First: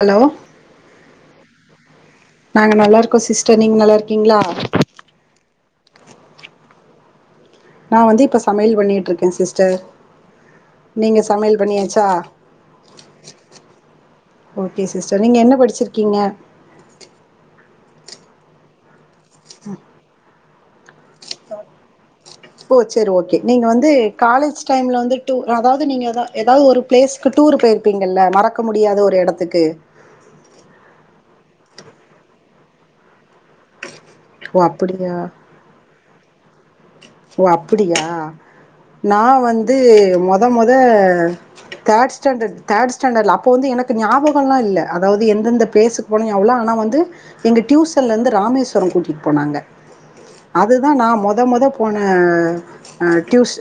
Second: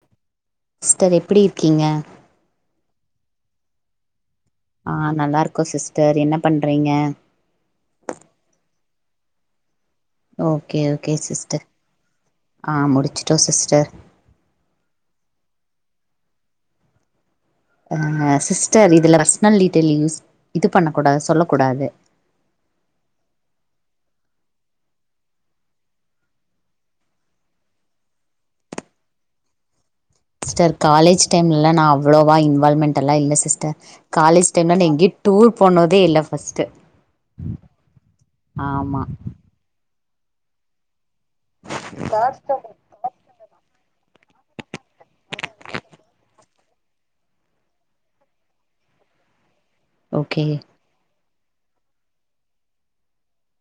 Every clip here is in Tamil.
ஹலோ ஸ்டர் எப்டி இருக்கீங்க க்கோ சிஸ்டர் நீங்க நல்லா இருக்கீங்ளா ஆ நல்லா இருக்கோ சிஸ்டர் என்ன பண்றீங்க நா வந்து இப்ப சமையல் பண்ணியிட்ருக்க சிஸ்டர் ஓகே ஓகே நீங்க சமையல் சிஸ்டர் பண்ணியாச்சா ஆ முடிச்சுட்டோ சிஸ்டர் ஓகே சிஸ்டர் நீங்க என்ன படிச்சிருக்கீங்க ஆ சிஸ்டர் இதுல பர்ஸ்னல் டீட்டைல் யூஸ் இது பண்ணக் ஓ சரி ஓகே நீங்க வந் து காலேஜ் டைம்ல வந்து டூ அதாவ்து நீங்க எதா எதா ஒரு ப்ளேஸ்க்கு டூர் போயிருப்பீங்கல்ல மறக்க முடி யாத ஒரு எடத்துக்கு ஸ்டர் காலேஜ் டைம்லலா நா அவ்ளோவா இன்வால்வ்மெண்ட்டல்லா இல்ல சிஸ் டர் காலேஜ் ஓ டைம்ல நா எங்கியு அப்படியா டூர் போனதே இல்ல ஃபர்ஸ்ட்டு ஓ அப்டியா ஆமா நா வந்து மொத மொத தேர்ட் ஸ்டாண்டர்ட் தேர்ட் ஸ்டாண்ட்ல அப்ப வந்து எனக்கு ஞாபகல்லா இல்ல அதாவது எந்தெந்த ப்ளேஸுக்கு போன ஞாபகில ஆனா வந்து எங்க டியூசன்ல இருந்து ராமேஸ்வர கூட்டிட்டு போனாங்க ஓகே அதுதா நா மொத மொத போன அ டியூஷ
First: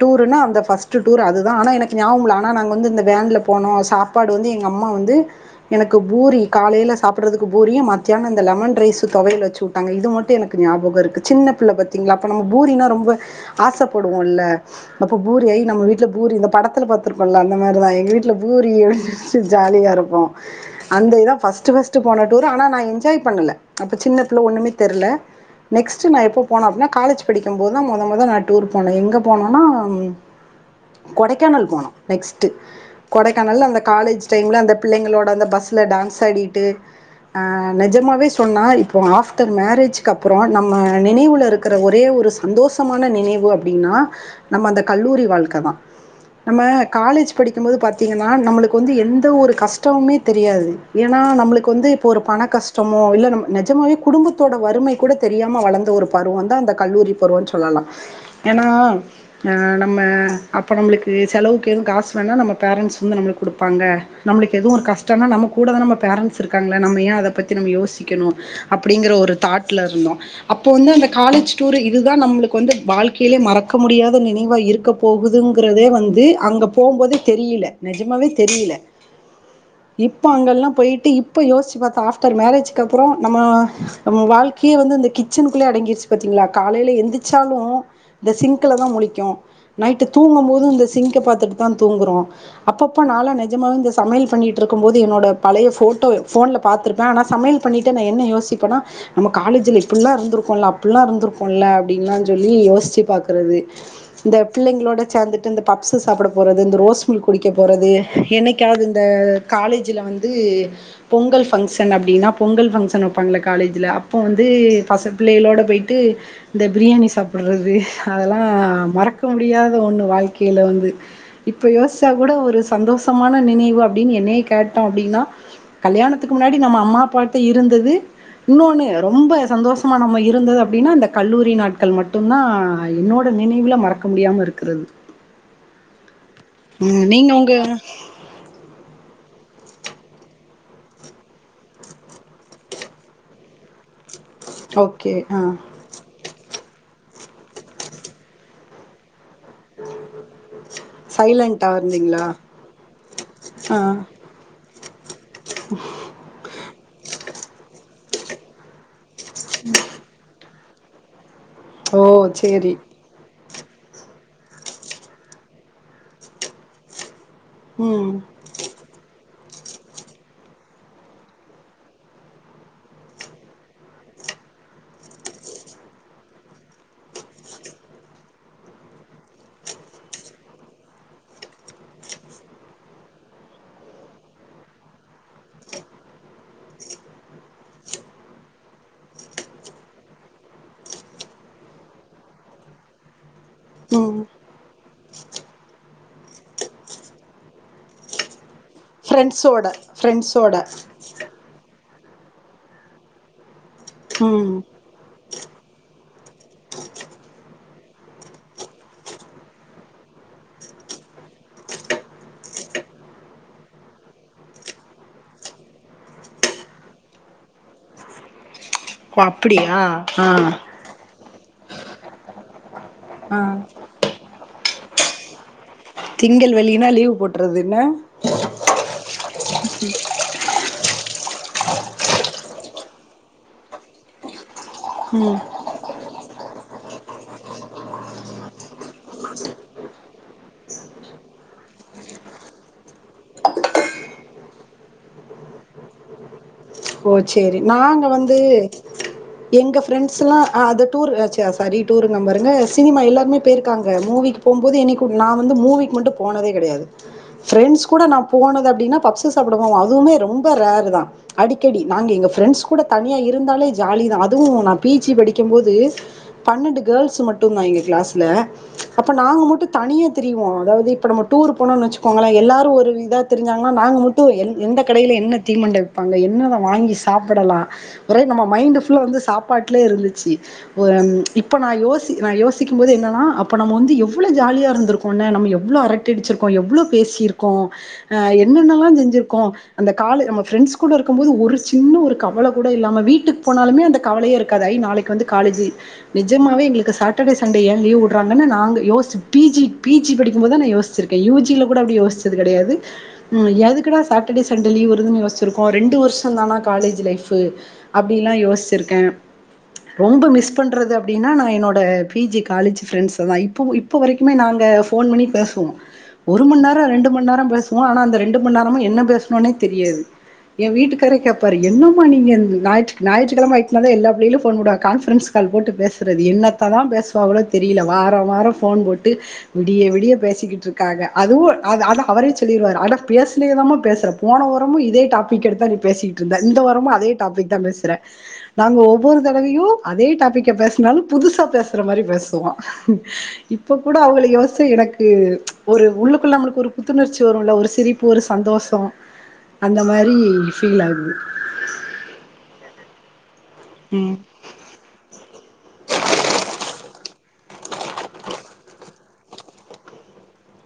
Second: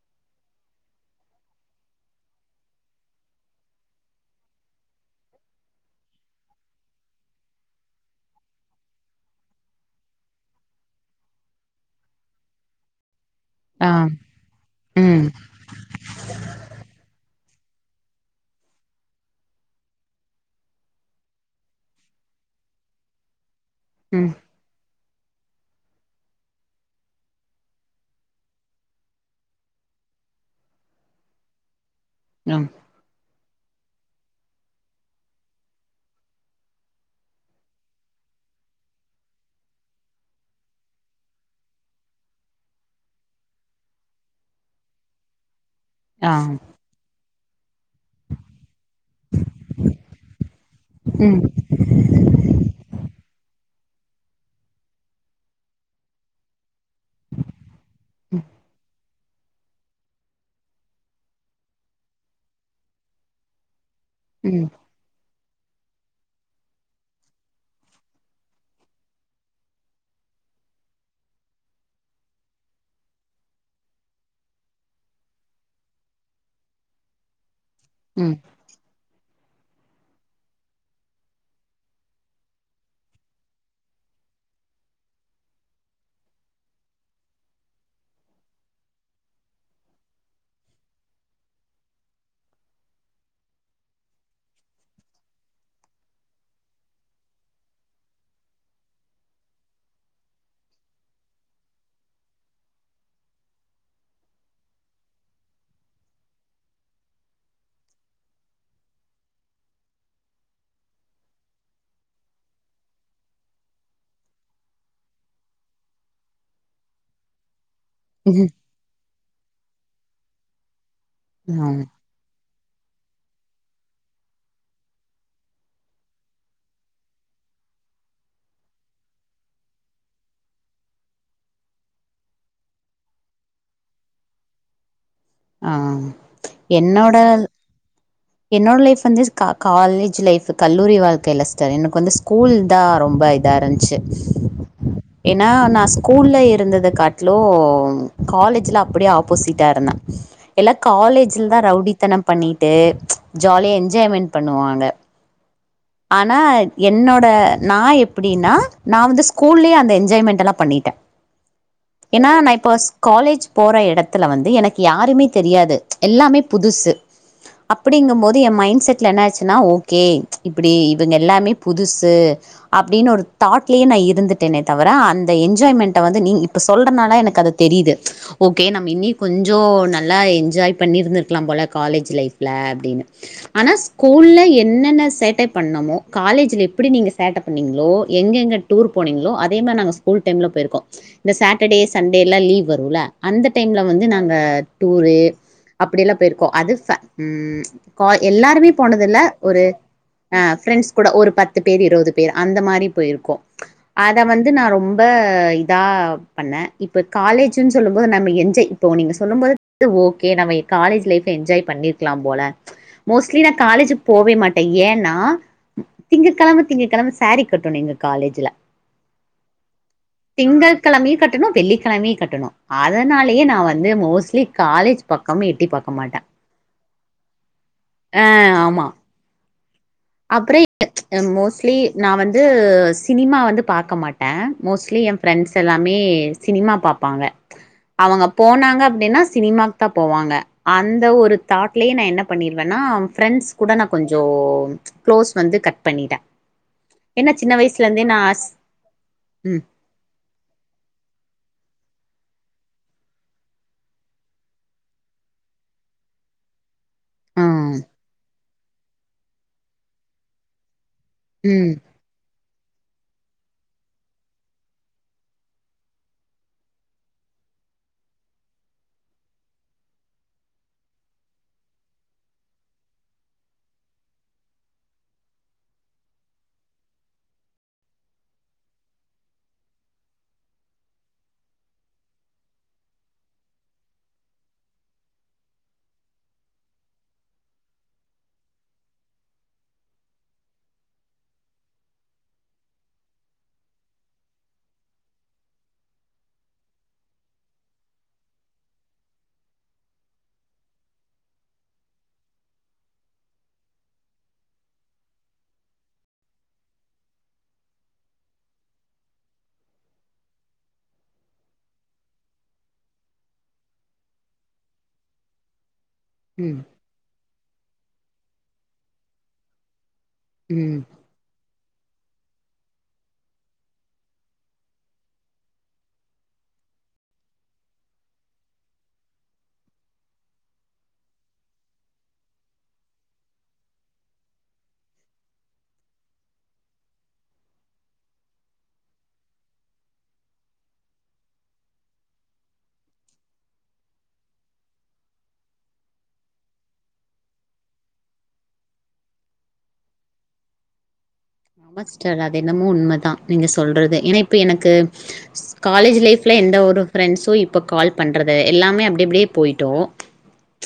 டூருன்னா அந்த ஃபஸ்ட் டூர் அதுதா ஆனா எனக்கு ஞாபமில்ல ஆனா நா ங்க வந்து இந்த வேன்ல போனோ சாப்பாடு வந்து எங்க அம்மா வந்து எனக்கு பூரி காலையில சாப்படறதுக்கு பூரி மத்தியான அந்த லெமன் ரைஸு தொவயல் வச்சு விட்டாங்க இது மட்டு எனக்கு ஞாபக இருக்கு சின்ன பிள்ள பாத்திங்ளா அப்போ நம்ம பூரினா ரொம்ப ஆ ஆசப்படுவோ இல்ல அப்ப ம் பூரி ஐ நம்ம வீட்ல பூரி இந்த படத்துல பாத்துருக்கோல்ல அந்த மாரிதா எங்க வீட்ல பூரி அப்டி சொல்ட்டு ஜாலியா இருப்போ அந்த இதா ஃபஸ்ட்டு ஃபஸ்ட்டு போன டூரு ஆனா நா என்ஜாய் பண்ணல அப்ப சின்ன ம் பிள்ள ஒண்ணுமே தெர்ல நெக்ஸ்ட் நா எப்போ போன அப்பனா காலேஜ் படிக்கும் போதுதா மொத மொத நா டூர் போன எங்க போனன்னா கொடைக்கானல் போனோ ம் கனல அந்த காலேஜ் டைம்ல அந்த பிள்ளைங்களோட அந்த பஸ்ல டான்ஸ் ஆடிட்டு ஆ நெஜமாவே சொன்னா இப்போ ஆஃப்டர் மேரேஜ்க்கு அப்றம் நம்ம நினைவுலருக் குற ஒரே ஒரு சந்தோஷமான நினைவு அப்டின்னா நம்ம அந்த கல்லூரி வாழ்க்க தா ஆ நம்ம காலேஜ் படிக்கம்போது பாத் திங்கன்னா நம்ளுக்கு வந்து எந்த ஒரு கஷ்டமுமே தெரியாது ஏனா ம் நம்ளுக்கு வந்து இப்ப ஒரு பண கஷ்டமோ இல்ல நம்ம நெஜமாகவே குடும்பத்தோட வறுமை கூட தெரியாம வளந்த ஒரு பருவம் தா அந்த கல்லூரி பருவன் சொல்லலா ஏனா அ நம்ம அப்ப நம்ளுக்கு செலவுக்கு எதுவு காசு வேணா நம்ம பேரண்ட்ஸ் வந்து நம்ளுக்கு குடுப்பாங்க நம்ளுக்கு ம் எது ஒரு கஷ்டன்னா நமக்கு கூட நம்ம பேரண்ட்ஸ் இருக்காங்கள நம்ம ஏன் அத பத்தி நம்ம யோசிக்கணு அப்டிங்ற ஒரு தாட்ல இருந்தோ அப் போ வந்து அந் காலேஜ் டூரு இதுதா நம்ளுக்கு வந்து வாழ்க்கைலே மறக்க முடியாத நினைவா இருக்க போகுதுங்றதே வந்து து அங்க போம்போதே தெரியில நெஜமாவே ம் தெரியில இப்ப அங்கெல்லா போய்ட்டு இப்ப யோசிச்சு பாத்த ஆஃப்டர் மேரேஜ் க்கு அப்றம் நம்ம நம வாழ்க்கையே வந்து இந்த கிச்சன் குள்ளே அடங்கிருச்சு பாத்தீங்களா காலைல எந்திச்சாலு இந்த சிங்க்குல தா முழிக்கு நைட்டு தூங்கபோது இந்த சிங்க்க பாத்துட்டு தா தூங்குறோ அப்பப்ப நாளா நெஜமா இந்த சமையல் பண்ணிட்ரு க்கும்போது என்னோட பழைய ஃபோட்டோ ஃபோன்ல பாத்துருப்பே ஆனா சமையல் பண்ணிட்டு நா என்ன யோசிப்பனா நம்ம காலேஜ் ல இப்பில்லா இருந்துருக்கோல இப்பில்லா இருந்துருக்குல அப்டின்லா சொல்லி யோசிச்சு பாக்கறது இந்த பிள்ளைங்ளோட சேந்துட்டு இந்த ப ப்ஸு சாப்ட போறது இந்த ரோஸ் மில்க் குடிக்க போறது என்னைக்காது இந்த காலேஜில வந்து பொங்கல் பங்ஷன் அப்டின்னா பொங்கல் பங்ஷன் வைப்பாங்கள காலேஜ்ல அப்ப வந்து பச பிள்ளைகளோட போயிட்டு இந்த பிரியாணி சாப்புறது அதெல்லா ம் ஆ மறக்க முடியாத ஒன்னு வாழ்க்கை ல வந்து இப்ப ஆ யோசிச்சா கூட ஒரு சந்தோஷமான நினைவு அப்டின் என்னயே கேட்டோ அப்டின்னா கல்யாணத்துக்கு முன்னாடி நம்ம அம்மாப்பாட்ட இருந்தது இன்னொன்னு ரொம்ப சந்தோஷமா நம்ம இருந்தது அப்டின்னா அந்த கல்லூரி நாட்கள் மட்டுந்தா என்னோட நினைவுல மறக்க முடியாம இருக்குறது ஆ ம் நீங்க என்னோட உங்க என்னோட லைஃப் வந்து க கால்லேஜ் லைஃப் கல்லூரி வாழ்க்கை இல்ல சிஸ்டர் எனக்கு வந்து ஸ்கூல் தா ரொம்ப ப இதாருந்ச்சு ஓகே ஆ ஏனா நா ஸ்கூல்ல இருந்தது காட்லு காலேஜ்ல அப்டே ஆப் போசிட்டா இருந்தே எல்லா காலேஜ்ல தா சைலன்டா ரவுடித்தனம் இருந்தீங்களா பண்ணிட்டு ஜாலியா ஆ என்ஜாய்மென்ட் பண்ணுவாங்க ஆனா என்னோட நா எப்டின்னா நா வந்து ஸ்கூல்லே அந்த என்ஜாய்மெண்ட்டலா பண்ணிட்டே ஓ ஏனா நா இப்ப சேரி ஸ் காலேஜ் போற எடத்துல வந்து எனக்கு யாருமே தெரியாது எல்லாமே புதுசு ம் அப்டிங்கம்போது என் மைண்ட் செட்ல என்னாச்சு னா ஓகே இப்டி இவங்க எல்லாமே புதுசு அப்டின் ஒரு தாட்லே நா இருந்துட் டேனே தவிர அந்த என்ஜாய்மெண்ட்ட வந்து நீ இப்ப சொல்றனால எனக்கு அது தெரியுது ஓகே நம்ம இன்னி கொஞ் ஞ்சோ நல்லா என்ஜாய் பண்ணிருந்துருக்கலா போல காலேஜ் லைஃப் ல அப்டின்னு ஆனா ஸ்கூல்ல என்னென்ன சேட்டை பண்ணமோ காலேஜ்ல எப்டி நீங்க சேட்ட பண்ணீங்ளோ எங்கெங்க டூர் போனீங்ளோ அதே மாரி நாங்க ஸ்கூல் டைம்ல போயிருக்கோ இந்த சாட்டர்டே சண்டேல லீவ் வரு ல அந்த டைம்ல வந்து ம் நாங்க டூரு அப்டியெல்லா போயிருக்கோ அது ஃப ம் கா எல்லாருமே போனதில்ல ஒரு ஃப்ரெண்ட்ஸோட ஆ ஃப்ரெண்ட்ஸோட ஃப்ரெண்ட்ஸ் கூட ஒரு பத்து பேர் இருவது பேர் அந்த மாரி போயிருக்கோ அத வந்து ம் நா ரொம்ப இதா பண்ண இப்ப காலேஜ் ஜின் சொல்லம்போது நம்ம என்ஜாய் இப்போ நீங்க சொல்லும் போது ஓகே நம்ம காலேஜ் லைஃப என்ஜாய் பண்ணிிரு க்கலா போல மோஸ்ட்லி நா காலேஜுக்கு போவே மாட்டே ஏன்னா திங்க கெழம திங்க கெழம சாரீ கட்டணு எங்க காலேஜ்ல ஓ அப்டியா ஆ திங்க்கிழமையும் கட்டணும் வெள்ளிக்கிழமையும் கட்டணும் ஆ அதனாலேயே நான் வந்து மோஸ்ட்லி காலேஜ் பக்கம் எட்டி பாக்க மாட்ட என்ன லீவ் போட்றது என்ன அப்புறம் மோஸ்ட்லி நான் வந்து சினிமா வந்து பார்க்க மாட்ட மோஸ்ட்லி என் ம் ஃப்ரெண்ட்ஸ் எல்லாமே சினிமா பார்ப்பாங்க அவங்க போனாங்க அப்படின்னா சினிமாக்கு தான் போவாங்க அந்த ஒரு தாட்லயே நா என்ன பண்ணிடுவேன்னா ஃப்ரெண்ட்ஸ் கூட நான் கொஞ்சம் க்ளோஸ் வந்து கட் பண்ணிட்ட ஓ சரி நாங்க வந்து ம் எங்க ஃப்ரெண்ட்ஸ் ல்லா டூர் சாரி டூரு நம் பாருங்க சினிமா எல்லாருமே போயிருக்காங்க மூவிக்கு போம்போது என்னைக்கு நான் வந்து மூவிக்கு மட்டும் போனதே கடையாது ஆ ஃப்ரெண்ட்ஸ் கூட நான் போனது அப்படின்னா பப்ஸ சாப்டுவோம் அதுவுமே ரொம்ப ரேர் தான் ம் அடிக்கடி நாங்க எங்க ஃப்ரெண்ட்ஸ் கூட தனியா இருந்தாலே ஜாலி தான் அதுவும் நான் பிஜி படிக்கும் போது பன்னெண்டு கேர்ள்ஸ் மட்டு தா கிளாஸ்ல அப்ப நாங்க மட்டும் தனியா தெரியவோம் அதாவது இப்ப நம்ம டூர் போனு வச்சுக்கோங்கள எல்லாரும் ஒரு இதா திரிஞ்சாங்கன்னா நாங்க மட்டும் எந்த கடில என்ன தீமண்ட ங்க என்னத வாங்கி சாப்பிடலாம் ஒரே நம்ம மை் வந்து சாப்பாட்டுல இருந்துச்சு ஒரு இப்ப நான் யோசி நா யோசிக்கும் போது என்னனா அப்ப நம்ம வந்து எவ்ளோ ஜாலியா இருந்துரோக்கொல நம்ம எவ்ளோ அரட்ட டிச்சிருக்கோம் எவ்வளோ பேசியிருக்கோ என்னென்னல்லா செஞ்சிருக்கோ அந்த கால நம்ம ஃப்ரெண்ட்ஸ் கூட இருக்கும் போது ஒரு சின்ன ஒரு கவலை கூட இல்லாமல் வீட்டுக்கு போனாலுமே அந்த கவலையே இருக்காது ஐ நாளைக்கு வந்து காலேஜ் நிஜமாவே எங்களுக்கு சாட்டர்டே சண்டே ஏ லீவ் விடுறாங்க நாங்க யோசி பிஜி பிஜி படிக்கும்போது தா நா யோசி ச்சுரூக்க யூஜி ல கூட அப்டி யோசிச்சது கிடையது எதுக்கு டா சாட்டர்டே சண்டே லீவ் வருது யோசி இருக்கும் ரெண்டு வருஷம் தானா காலேஜ் லைஃபு அப்படிலாம் யோசிச்சிருக்கேன் ரொம்ப மிஸ் பண்றது அப்படின்னா நான் என்னோட பிஜி காலேஜ் பிரண்ட்ஸ்ஸ தா இப்ப இப்ப வரைக்குமே நாங்க போ போன் பண்ணி பேசுவோ ஒரு ம் மணி நேரம் ரெண்டு மணி நேரம் பேசுவோம் ஆனா அந்த ரெண்டு மணி நேரமும் என்ன பேசணும்னே தெரியாது என் ம் வீட்டுக்கரை கேட்பாரு என்ன நீங்க ஞாயிற ஞாயிறக்கிழமை [unintelligible] எல்லா புள்ளைங்க போடுவா கான்பரன்ஸ் கால் போட்டு பேசுறது என்னத்த தான் ுவளோ தெரியல வாரம் வாரம் போன் போட்டு விடிய விடிய பேசிக்கிட்டு இருக்காங்க அதுவும் அந்த அவரே சொல்லிடுவார் அட பேசலதாம பேசுற போனவரமும் இதே டாபிக் எடுத்த பேசிக்கிட்டு இருந்த இந்த வாரமும் அதே டாபிக் தான் பேசுறே நாங்க ஒவ்வொரு தடவையும் அதே டாபிக் பேசினாலும் புதுசா பேசுற மாரி பேசுவோ இப்ப கூட அவலுங்க யோசி எனக்கு ஒரு உள்ளுக்குள்ள நம்மளுக்கு ஒரு புத்துணர்ச்சி வரும் ல ஒரு சிரிப்பு ஒரு சந்தோஷம் அந்த மாரி ஃபீல் ஆகுது ஆமா சிஸ்டர் அது என்னமோ உண்மதா நீங்க சொல்றது ம் ஏன்னா இப்ப எனக்கு காலேஜ் லைஃப்ல எந்த ஒரு ஃப்ரெண்ட்ஸ் இப்ப கால் பண்றது எல்லாமே அப்படி அப்படியே போயிட்டோம்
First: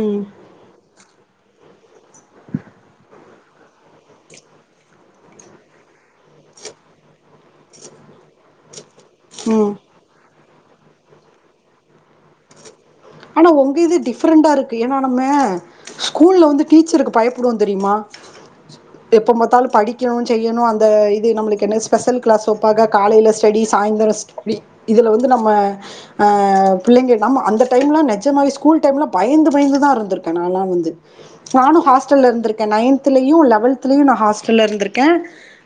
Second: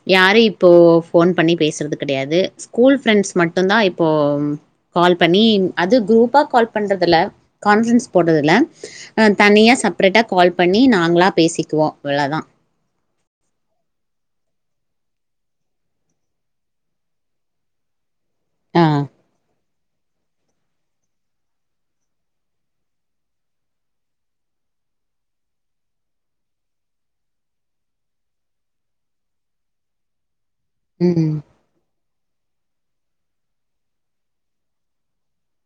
ம் யாரு இப்போ ஃபோன் பண்ணி பேசுரது கிடையாது ஸ்கூல் ஃப்ரெண்ட்ஸ் மட்டுும்தான் இப்போ கால் பண்ணி அது குரூப்பா கால் பண்றதுில்ல கான்ஃப்ரன்ஸ் போடுறதுல ஆ ம் தனியா செப்ரேட்டா கால் பண்ணி நாங்களா பேசிக்குவோம் அவ்வளோதான் ஆனா உங்க இது டிஃப்ரெண்டா இருக்கு ஏன்னா நம்ம ஸ்கூல்ல வந்து டீச்சருக்கு பயப்படுவோம் தெரியுமா ஆ எப்ப பாத்தாலும் படிக்கணும் செய்யணும் அந்த இது நம்மளுக்கு என்ன ஸ்பெஷல் கிளாஸ் வப்பாங்க காலையில ஸ்டடிஸ் சாய்ந்தர ஸி இதுல வந்து நம்ம பிள்ளைங்க நாம அந்த டைம்லாம் நெஜமா ஸ்கூல் டைம் பயந்து பயந்து தான் இருந்துரூக்கன் நா லா வந்து ம் நானும் ஹாஸ்டல்ல இருந்து நைன்தலயும் லெவல்தலய நான் ஹாஸ்டல இருந்திருக்கேன்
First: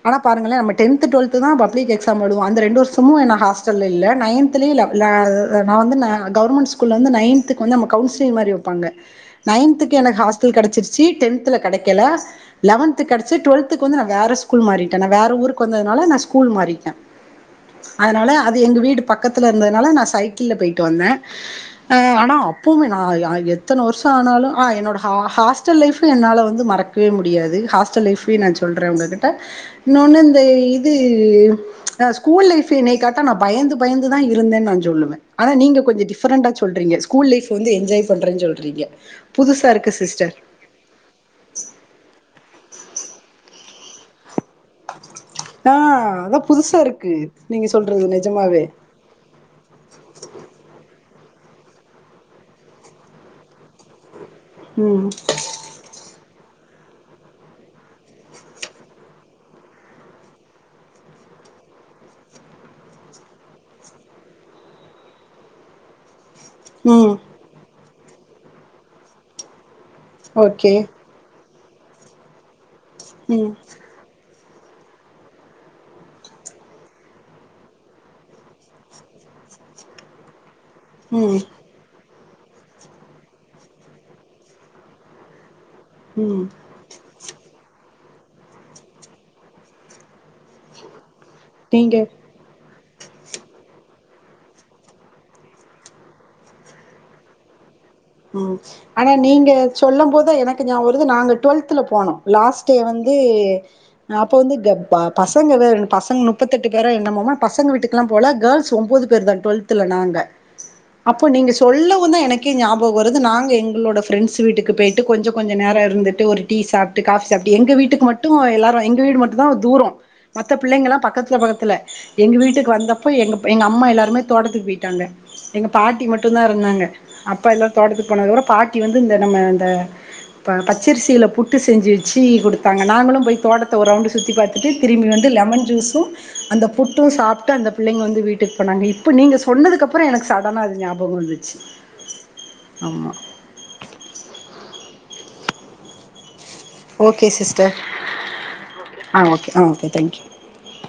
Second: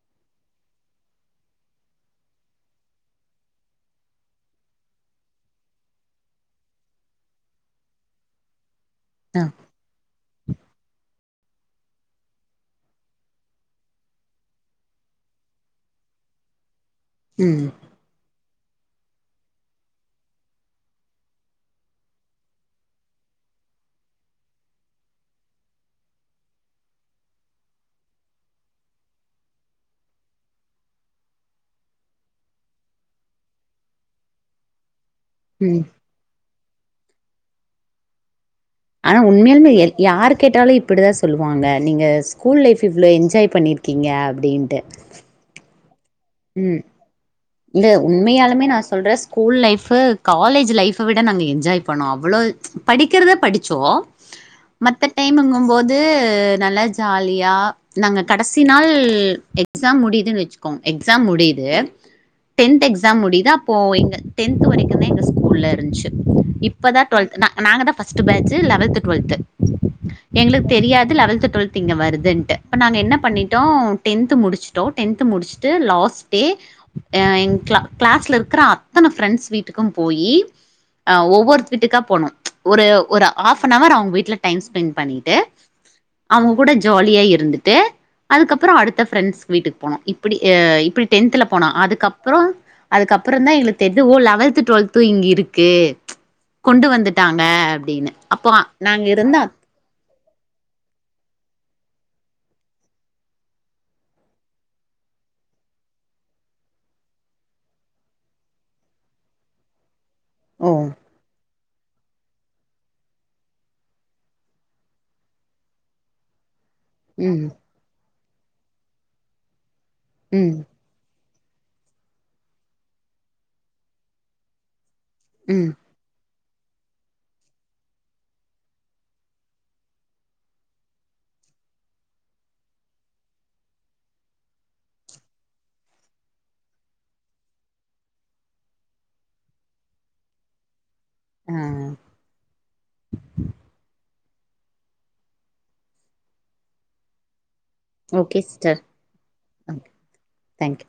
ஆன பாருங்களே நம் டென்த் டுவெல்த் தான் எக்ஸாம் எழுதுவோ அந்த ரெண்டு வருஷமும் நா ஹாஸ்டல் இல்ல நைன்த் ல நான் வந்து கவர்மெண்ட் ஸ்கூல் வந்து நைன்த்தக்கு வந்து கவுசிலிங் மாதி வைப்பாங்க ஆ நைன்துக்கு எனக்கு ஹாஸ்டல் கடைச்சிருச்சு டென்தல கடைக்கல லெவன்த் கடைச்சி டுவெல்த்த வந்து வேற ஸ்கூல் மாறிட்ட வேற ஊருக்கு வந்ததுனால நான் ஸ்கூல் மாறிட்ட ம் அதனால அது எங்க வீடு பக்கத்துல இருந்ததுனால நான் சைக்கிள்ல போயிட்டு வந்த அ ஆனா அப்பவுமே நா யா எத்தன வர்ஷ ஆனாலு ஆ என்னோட ஹா ஹாஸ்டல் லைஃபு என்னால வந்து மற றக்கவே முடியாது ஹாஸ்டல் லைஃபையு நா சொல்றே உங்ககிட்ட இன்னொன்னு இந்த இது ஆ ஸ்கூல் லைஃப் என்னையக்கேட்டா நா பயந்து பயந்துதா இருந்தேன் நா சொல்லுவே ஆனா நீங்க ம் கொஞ்ச டிஃபரெண்டா சொல்றீங்க ஸ்கூல் லைஃப் வந்து என்ஜாய் பண்றேன் சொல் ஆனா உண்மையாலுமே யர் யாரு கேட்டாலு இப்டிதா சொல்லுவாங்க நீங்க ஸ் கூல் லைஃப் இவ்ளோ என்ஜாய் பண்ணிருக்கீங்க அப்டினு ஆ அதா புதுசா ம் இருக்கு நீங்க இல்ல சொல்றது நெஜமாவே உண்மையாலுமே நா சொல்றே ஸ்கூல் லைஃபு காலேஜு லைஃப் ப்ப விட நாங்க என்ஜாய் பண்ணோ அவ்வளோ படிக்கிறத படிச்சோ மத்த ம் டைமுங்கும்போது நல்லா ஜாலியா நாங்க கடசி நாள் எக்ஸாம் முடியுதுன் வச்சுக்கோங் எக்ஸாம் முடியு து டென்த் எக்ஸாம் முடியுது அப்போ எங்க டென்த் வரைக்குந்தா எங்க ஸ்கூல்ல இருந்ச்சு இப்பதா ம் டுவெல்த் நா நாங்க தா ஃபஸ்ட்டு பேஜ்ஜு லவல்த்து டுவெல்த்து எங்களுக்கு ஓகே தெரியாது லவல்த்து டுவெல்த்து இங்க வருதுன்ட்டு இப்ப நாங்க என்ன ம் பண்ணிட்டோ டென்த்து முடிச் சுட்டோ டென்த்து முடிச்சுட்டு லாஸ்ட் டே அ எங் கிளா கிளாஸ்ல இருக்கிற அத்தன ஃப்ரெண்ட்ஸ் வீட்டுக்கு போயி் அ ம் ஒவ்வொரு வீட்டுக்கா போனு ஒரு ஒரு ஆஃப் அன் அவர் அவ்ங்க வீட்ல டைம் ஸ்பெண்ட் பண்ணிட்டு ம் அவ்ங்க கூட ஜாலியா இருந்துட்டு அதுக்கப்பற அடுத்த ஃப்ரெண்ட்ஸ் வீட்டுக்கு போனோ இப்டி எ இப்டி டென்த்ல போனோ நீங்க அதுக்கப்றோ அதுக்கப்பறந்தா எங்களுக்கு தெரிது ஓ லவல்த்து டுவெல்த்து இங்க இருக்கு கொண்டு வந்துட்டாங்க அப்டின்னு அப்போ ம் நாங்க ஆனா இருந்தா நீங்க சொல்லும் போதுதா எனக்கு நியா வருது நாங்க டுவெல்த்துல போனோ லாஸ்ட் டே வந்து அ அப்ப வந்து கப் ப பசங்க வேறங் பசங்க நுப்பத்தெட்டு பேரோ என்னமோ ஆனா பசங்க வீட்டுக்குலா போல கேர்ள்ஸு ஒம்போது பேரு தா டுவெல்த்துல நாங்க ஓ அப்போ நீங்க சொல்லவுந்தா எனக்கே ஞாப் பக வருது நாங்க எங்ளோட ஃப்ரெண்ட்ஸ் வீட்டுக்கு போயிட்டு கொஞ்ச கொஞ்ச நேர இருந்துட்டு ஒரு டீ சாப்ட்டு காஃபி ம் சாப்ட்டு எங்க வீட்டுக்கு மட்டு எல்லாரு எங்க வீடு மட்டு தா தூரோ மத்த ம் பிள்ளைங்கெல்லா பக்கத்து ல பக்கத்துல எங்க வீட்டுக்கு வந்தப்போ எங்கப் எங்க அம்மா எல்லாருமே தோட்டத்துக்கு போயிட்டாங்க எங்க ம் பாட்டி மட் டுந்தா இருந்தாங்க அப்பால்லா தோட்டத்துக்கு போனா கூட பாட்டி வந்து இந்த நம்ம அந்த ம் பச்சரிசில புட்டு செஞ்சு வெச்சு குடுத்தாங்க நாங்களு போய் தோட்டத்த ஒரு ரவுண்டு சுத்தி பாத்துட்டு திரும்பி வந்து லெமன் ஜூஸு அந்த புட்டு சாப்ட்டு அந்த பிள்ளைங்க வந்து வீட்டுக்கு போனாங்க இப்ப நீங்க சொன்னதுக்கப்பற எனக்கு சடனா அது ஞாபக ஆ வந்துச்சு ஆமா ஓகே சிஸ்டர் ஓகே சிஸ்டர் ஆ ஓகே ஆ ஓகே தேங்க்யூ தேங்க்யூ